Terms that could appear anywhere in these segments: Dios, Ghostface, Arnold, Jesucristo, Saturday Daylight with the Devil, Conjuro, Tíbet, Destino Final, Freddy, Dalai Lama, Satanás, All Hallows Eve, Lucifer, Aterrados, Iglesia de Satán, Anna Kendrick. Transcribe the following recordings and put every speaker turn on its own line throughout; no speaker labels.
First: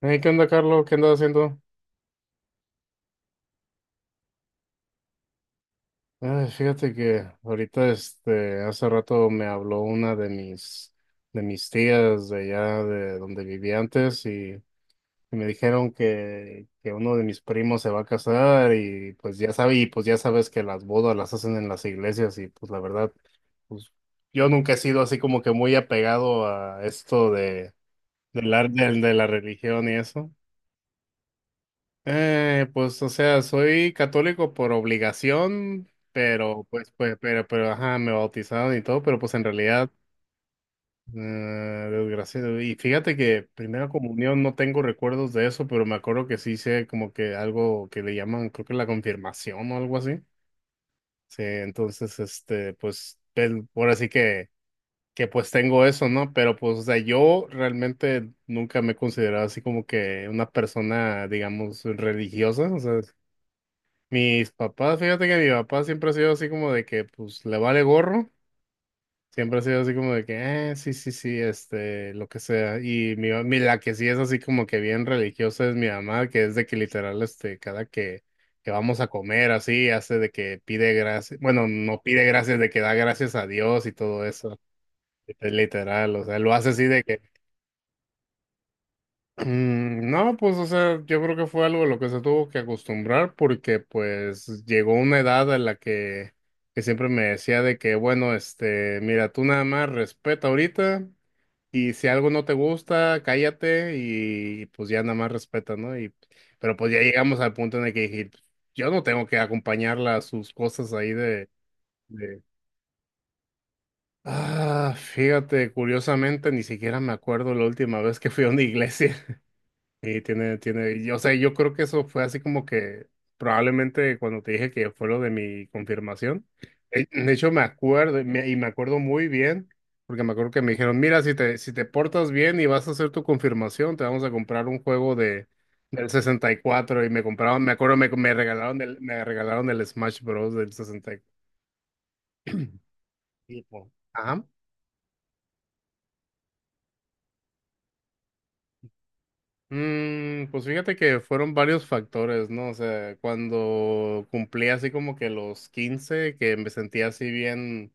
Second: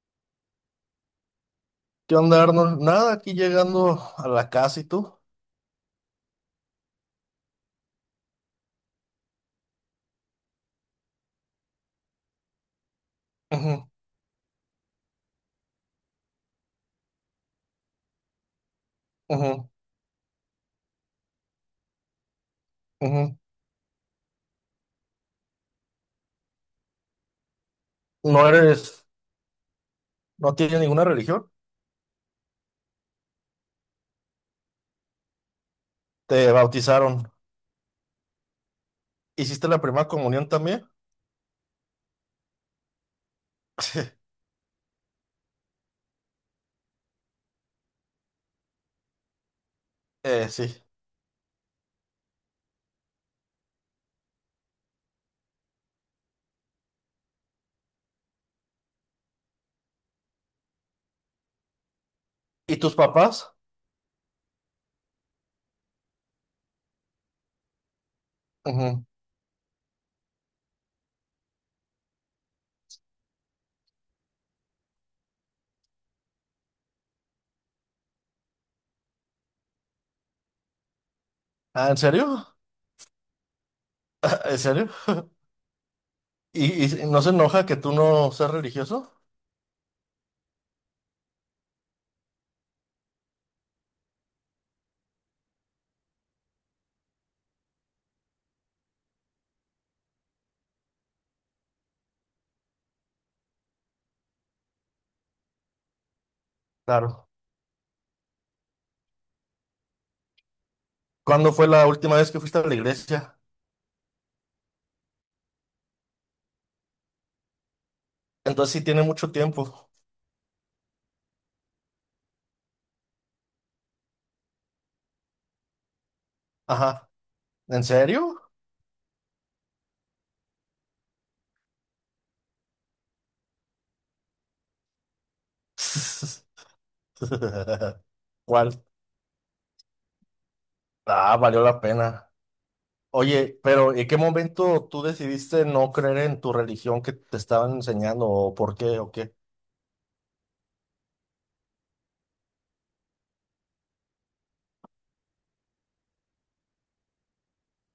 Hey, ¿qué onda, Carlos? ¿Qué andas haciendo?
¿Qué onda, Arnold? Nada, aquí llegando a la casa y tú.
Ay, fíjate que ahorita, hace rato me habló una de mis tías de allá de donde vivía
Ujú,
antes y me dijeron que uno de mis primos se va a casar y pues
ujú,
ya sabes que las bodas las hacen en las iglesias y pues la verdad,
ujú.
pues yo nunca he sido así como que muy apegado a esto de,
No
del ar- del-
eres,
de la religión y eso.
no tienes ninguna religión.
Pues, o sea, soy católico por obligación,
Te
pero,
bautizaron.
ajá, me bautizaron y todo, pero pues en
¿Hiciste la
realidad,
primera comunión también?
eh, desgraciado. Y fíjate que primera
Sí,
comunión no tengo recuerdos de eso, pero me acuerdo que sí hice como que algo que le llaman, creo que la confirmación o algo así.
Sí.
Sí, entonces, pues, ahora sí que pues tengo eso, ¿no? Pero pues, o sea, yo realmente nunca me he considerado así como que una persona, digamos, religiosa,
¿Y
o
tus
sea,
papás?
mis papás, fíjate que mi papá siempre ha sido así como de que, pues, le vale gorro.
Ujú.
Siempre ha sido así como de que, sí, sí, sí, lo que sea. Y la que sí es así como que bien religiosa es mi mamá, que es de que literal, cada que vamos a comer, así, hace de que pide gracias. Bueno,
Ah, ¿en
no pide
serio?
gracias, de que da gracias a Dios y todo
¿En
eso.
serio?
Literal, o sea, lo hace
¿Y,
así.
y no se enoja que tú no seas religioso?
No, pues, o sea, yo creo que fue algo a lo que se tuvo que acostumbrar porque, pues, llegó una edad en la que siempre me decía de que, bueno, mira, tú nada más respeta ahorita y si algo no te gusta, cállate y, pues ya nada más respeta, ¿no? Pero pues ya
Claro.
llegamos al punto en el que dije, yo no tengo que acompañarla a sus cosas ahí.
¿Cuándo fue la última vez que
De-
fuiste a la iglesia?
Ah, fíjate, curiosamente ni siquiera me acuerdo la última vez que fui a una
Entonces sí tiene
iglesia.
mucho tiempo.
Sí, tiene, y, o sea, yo creo que eso fue así como que probablemente cuando te dije que fue lo de mi confirmación.
Ajá.
De hecho, me
¿En
acuerdo y
serio?
me y me acuerdo muy bien, porque me acuerdo que me dijeron, mira, si te portas bien y vas a hacer tu confirmación, te vamos a comprar un juego de del sesenta y cuatro y me compraron, me acuerdo, me
¿Cuál?
regalaron el Smash Bros. Del 64.
Ah, valió la pena. Oye, pero ¿en qué
Ajá.
momento tú decidiste no creer en tu religión que te estaban enseñando o por qué o qué?
Pues fíjate que fueron varios factores, ¿no? O sea, cuando cumplí así como que los 15 que me sentía así bien,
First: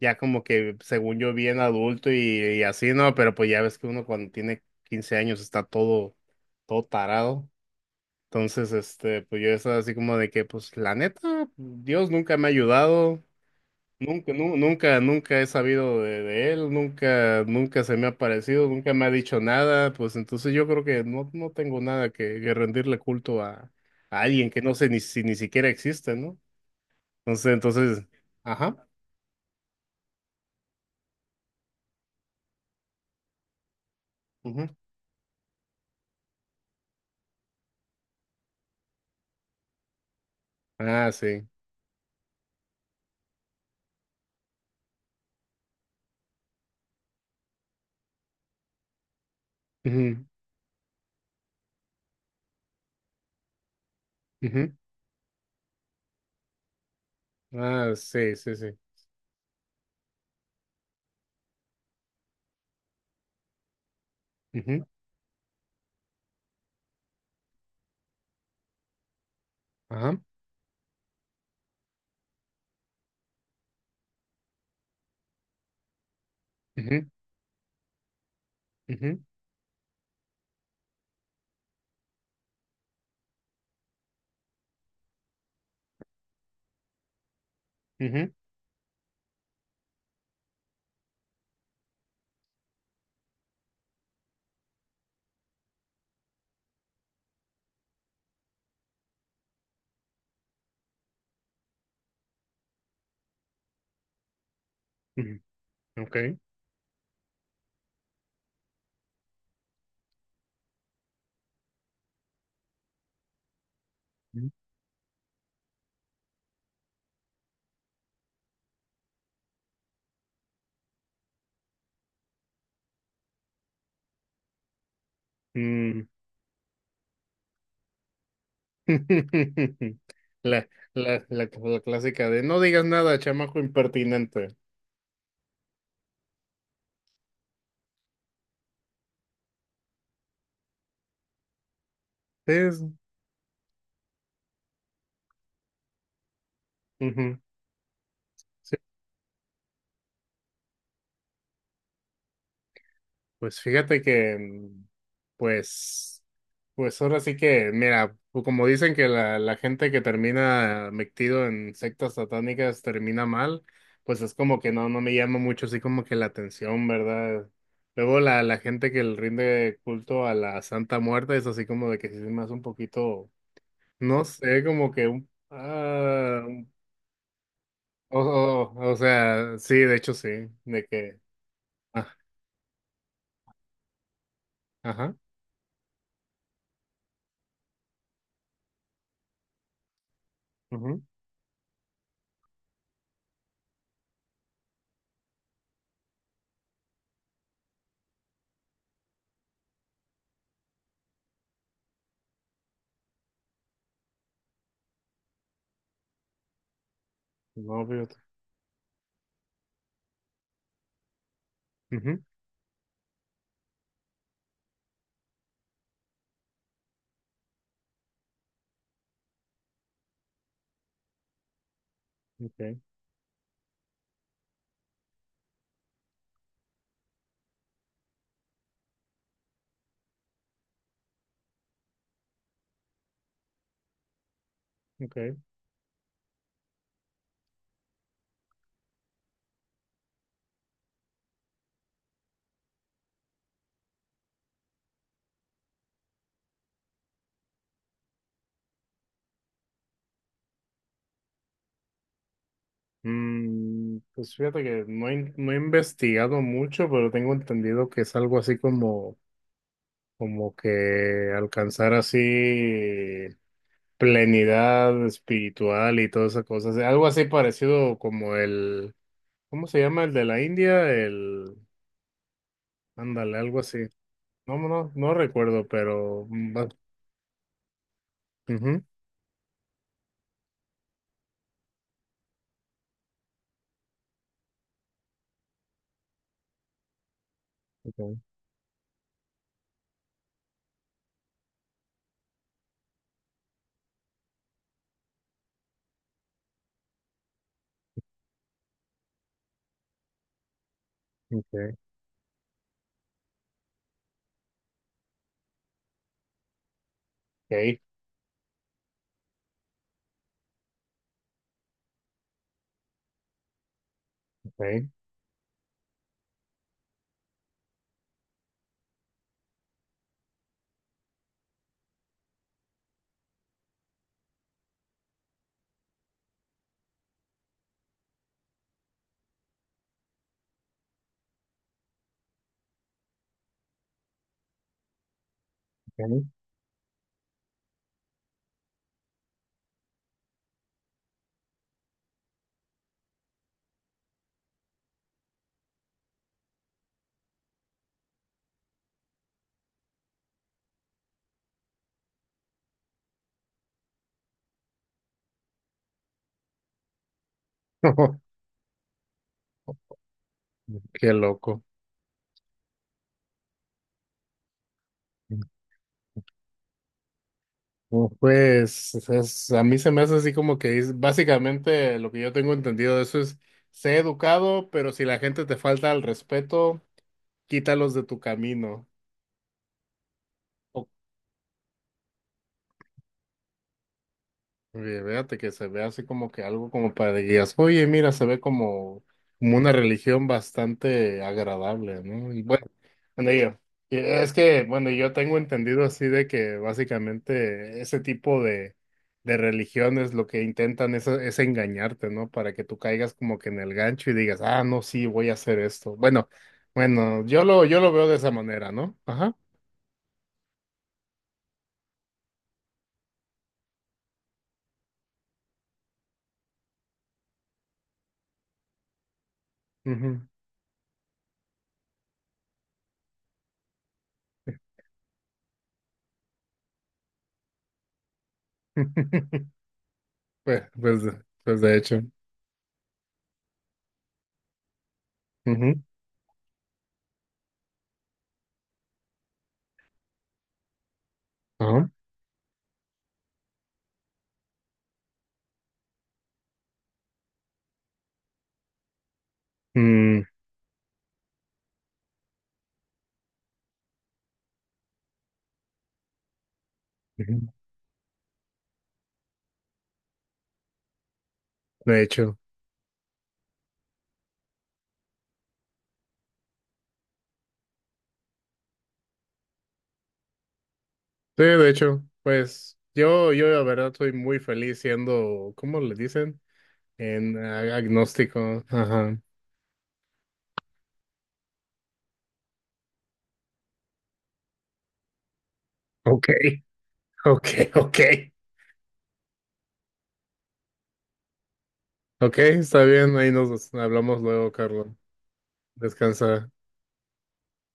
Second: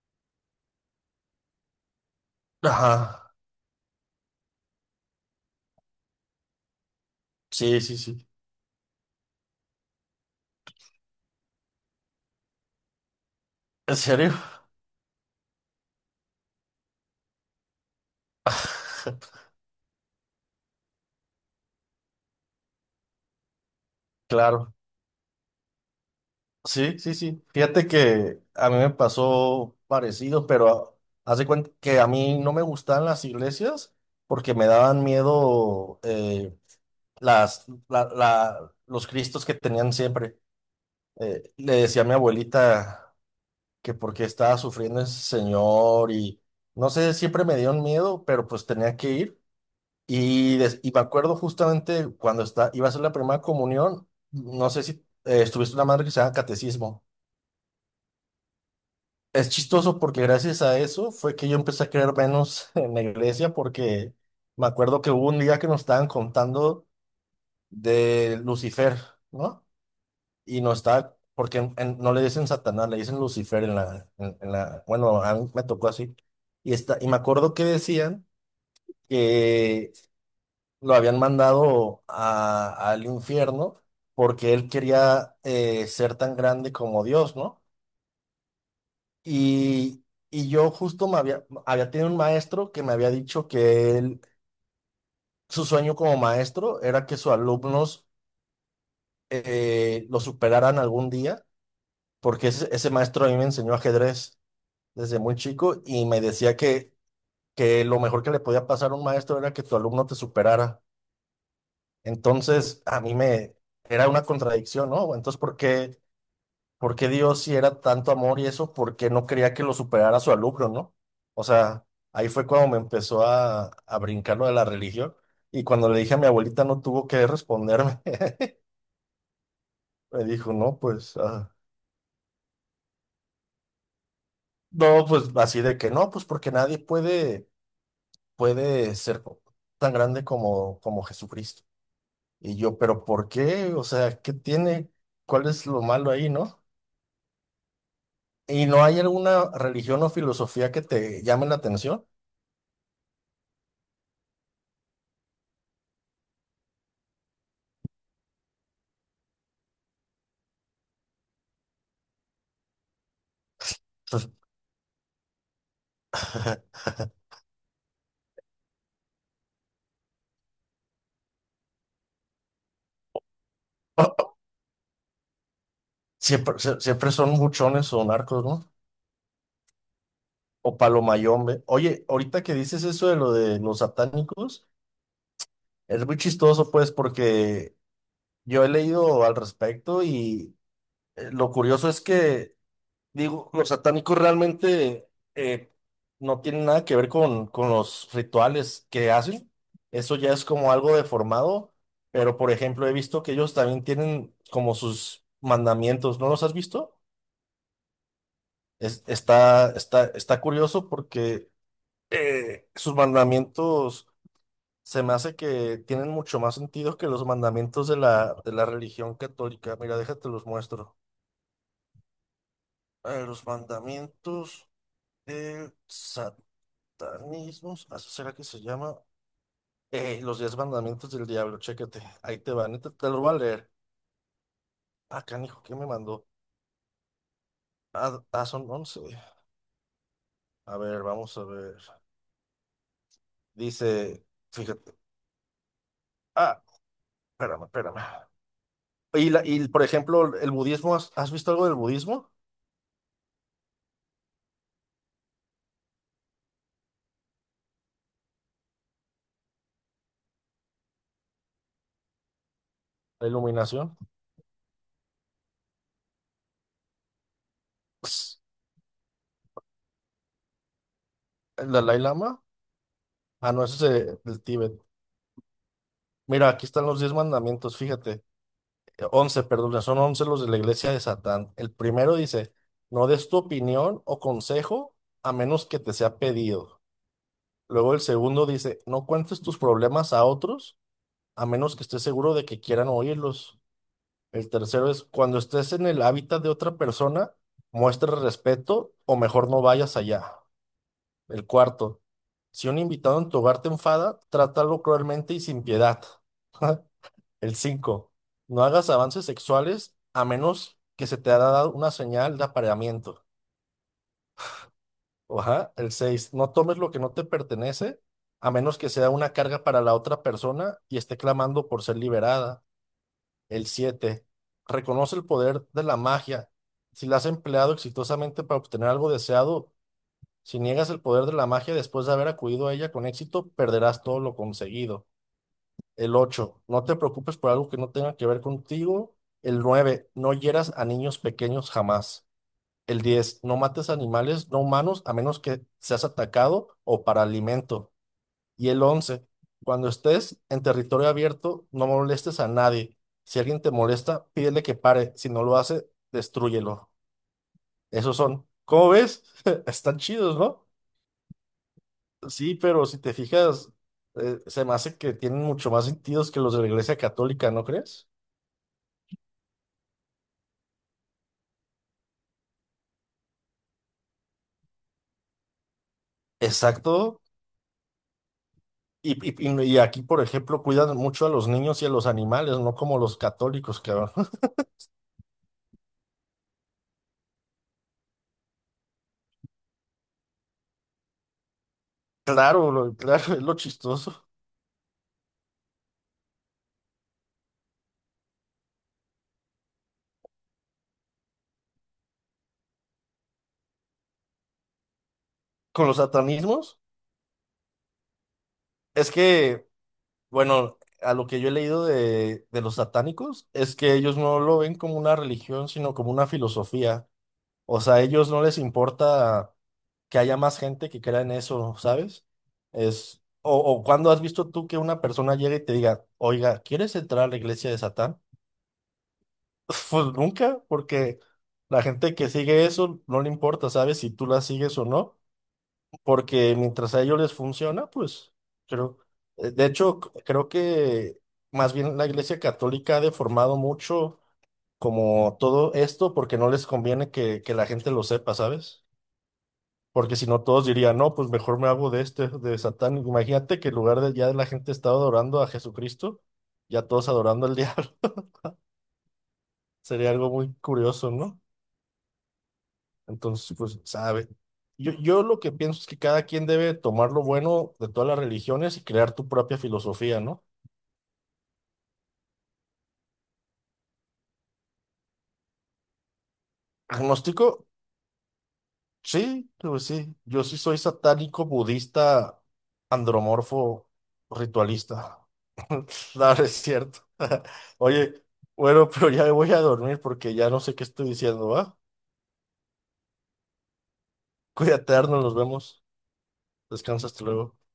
ya como que según yo bien adulto y así, ¿no?
Ajá,
Pero pues ya ves que uno cuando tiene 15 años está todo tarado.
sí, sí, sí.
Entonces, pues yo estaba así como de que, pues la neta, Dios nunca me ha ayudado,
¿En
nunca,
serio?
nunca, nunca he sabido de él, nunca, nunca se me ha parecido, nunca me ha dicho nada, pues entonces yo creo que no, no tengo nada que rendirle culto a alguien que no
Claro,
sé ni siquiera existe, ¿no?
sí, sí, sí.
Entonces,
Fíjate
entonces,
que a mí
ajá,
me pasó parecido, pero haz de cuenta que a mí no me gustaban las iglesias porque me
ujú,
daban miedo los cristos que tenían siempre.
ah, sí,
Le decía a mi abuelita que por qué estaba sufriendo ese señor y no sé, siempre me dio un miedo, pero pues tenía que ir.
ujú,
Y me acuerdo justamente cuando iba a ser la primera comunión, no
ujú,
sé si estuviste una madre que se llama catecismo.
ah, sí, sí, sí,
Es chistoso porque gracias a eso fue que yo empecé a creer menos en la iglesia porque me
ujú,
acuerdo que hubo un día que nos estaban contando de Lucifer, ¿no?
ajá,
Y no está, porque no le dicen Satanás, le dicen Lucifer en la, bueno, a mí me tocó así. Y y
ujú,
me acuerdo que decían
ujú,
que lo habían mandado al infierno porque él quería ser tan grande como Dios, ¿no?
ujú,
Y, y yo justo me había tenido un maestro que me había dicho que él, su sueño como maestro era que sus alumnos lo superaran algún día, porque ese maestro a mí me enseñó ajedrez desde muy
ujú,
chico y me
okay,
decía que lo mejor que le podía pasar a un maestro era que tu alumno te superara. Entonces, a mí me era una
ujú,
contradicción, ¿no? Entonces, ¿por qué Dios, si era tanto amor y eso, por qué no quería que lo superara su alumno, ¿no? O sea, ahí fue cuando me empezó a brincar lo de la religión y cuando le
mm,
dije a mi abuelita no tuvo que responderme. Me dijo,
La,
no, pues,
la, la, la clásica de no digas nada, chamaco impertinente.
no, pues así de que no, pues porque nadie puede ser tan grande como Jesucristo. Y yo,
Sí,
pero ¿por qué? O sea, ¿qué tiene? ¿Cuál es lo malo ahí, no?
ujú,
¿Y
sí.
no hay alguna religión o filosofía que te llame la atención?
Pues fíjate que, pues, pues ahora sí que, mira, pues como dicen que la gente que termina metido en sectas satánicas termina mal, pues
Pues,
es como que no, no me llama mucho así como que la atención, ¿verdad? Luego la gente que le rinde culto a la Santa Muerte es así como de que sí se me hace un poquito, no sé, como que un,
Siempre son buchones o
o,
narcos, ¿no?
o, o sea, sí, de hecho sí,
O
de que,
palomayombe. Oye,
ah,
ahorita que dices eso de lo de los satánicos,
ajá.
es muy chistoso, pues, porque yo he leído al respecto y
Ujú.
lo curioso es que digo, los satánicos realmente eh, no tienen nada que ver con los rituales que hacen. Eso ya es como algo deformado. Pero, por ejemplo, he visto que ellos también tienen como sus mandamientos. ¿No los has visto?
No,
Está curioso porque
ujú,
sus mandamientos se me hace que tienen mucho más sentido que los mandamientos de la religión católica. Mira, déjate los muestro.
okay,
A ver, los mandamientos del Satanismos, ¿así será que se llama? Los diez mandamientos del diablo, chécate, ahí te van, te lo voy a leer. Ah,
okay.
canijo, ¿qué me mandó? Ah, ah, son once. A ver, vamos a ver. Dice, fíjate, ah, espérame, espérame. Y, por ejemplo, el budismo, ¿has visto algo del budismo?
Pues fíjate que no he investigado mucho, pero tengo entendido que es algo así como, como que alcanzar así
La iluminación.
plenidad espiritual y todas esas cosas. Algo así parecido como
Ps,
el, ¿cómo se llama? El de la India,
¿el Dalai Lama?
ándale,
Ah,
algo
no, ese
así.
es del
No, no,
Tíbet.
no no recuerdo, pero
Mira, aquí están los diez mandamientos, fíjate.
ujú,
Once, perdón, son once los de la iglesia de Satán. El primero dice, no des tu opinión o consejo a menos que te sea pedido. Luego el
okay,
segundo dice, no cuentes tus problemas a otros a menos que estés seguro de que quieran oírlos. El tercero es, cuando estés en el hábitat de otra persona, muestra respeto o mejor no vayas allá. El
okay,
cuarto, si un invitado en tu hogar te enfada, trátalo cruelmente y sin piedad. El 5. No hagas avances sexuales a menos que se te haya dado una señal de apareamiento.
okay,
Ajá. El 6. No tomes lo que no te pertenece a menos que sea una carga para la otra persona y esté clamando por ser liberada. El 7. Reconoce el poder de la magia. Si la has empleado exitosamente para obtener algo deseado, si niegas el poder de la magia después de haber acudido a ella con éxito, perderás todo lo conseguido. El
okay,
ocho, no te preocupes por algo que no tenga que ver contigo. El nueve, no hieras a niños pequeños jamás. El diez, no mates animales no humanos a menos que seas atacado o para alimento. Y el once, cuando estés en territorio abierto, no molestes a nadie. Si alguien te molesta, pídele que pare. Si no lo hace, destrúyelo.
okay.
Esos son. ¿Cómo ves? Están chidos, ¿no?
Qué loco.
Sí, pero si te fijas, se me hace que tienen mucho más sentidos que los de la Iglesia Católica, ¿no crees?
Oh, pues a mí se me hace así como que básicamente lo que yo tengo entendido de eso es, sé educado, pero si la gente te falta el respeto,
Exacto.
quítalos de tu camino.
Y, y aquí, por ejemplo, cuidan mucho a los niños y a los animales, no como los católicos, cabrón.
Oye, fíjate que se ve así como que algo como para que digas, oye, mira, se ve como, una religión bastante agradable, ¿no?
Claro, lo-
Bueno,
claro, es lo
yo- y
chistoso.
es que, bueno, yo tengo entendido así de que básicamente ese tipo de religiones lo que intentan es engañarte, ¿no? Para que tú caigas como que en el gancho y digas, ah, no, sí, voy a hacer
Con
esto.
los
Bueno,
satanismos,
bueno, yo lo veo de esa manera, ¿no?
es
Ajá.
que, bueno, a lo que yo he leído de los satánicos, es que ellos no lo ven como una religión, sino como una filosofía. O sea, a ellos no les importa que
Ujú.
haya más gente que crea en eso, ¿sabes? O, cuando has visto tú que una persona llega y te diga, oiga, ¿quieres entrar a la iglesia de Satán? Pues nunca,
Pues, pues,
porque
pues, de
la
hecho.
gente que sigue eso no le importa, ¿sabes? Si tú la sigues o no,
Ujú.
porque mientras a ellos les funciona, pues creo. De hecho, creo que más
Ajá.
bien la Iglesia Católica ha deformado mucho como todo esto porque no les conviene que la gente lo sepa, ¿sabes? Porque
Mm.
si no, todos dirían, no, pues mejor me hago de este, de Satán. Imagínate que en lugar de ya la gente estaba adorando a Jesucristo, ya todos
Ujú.
adorando al diablo. Sería algo muy curioso, ¿no?
De hecho,
Entonces, pues, sabe. Yo lo que pienso es que cada quien debe tomar lo bueno de todas las religiones y crear tu propia filosofía, ¿no?
sí, de hecho, pues yo la verdad soy muy feliz siendo, ¿cómo le dicen?
Agnóstico,
Agnóstico. Ajá.
sí, pues sí. Yo sí soy satánico, budista, andromorfo, ritualista.
Ok,
No, no es cierto.
ok, ok.
Oye, bueno, pero ya me voy a dormir porque ya no sé qué estoy diciendo, ¿va?
Ok, está bien, ahí nos hablamos luego, Carlos.
Cuídate, Arnold, nos vemos.
Descansa.
Descansa hasta luego.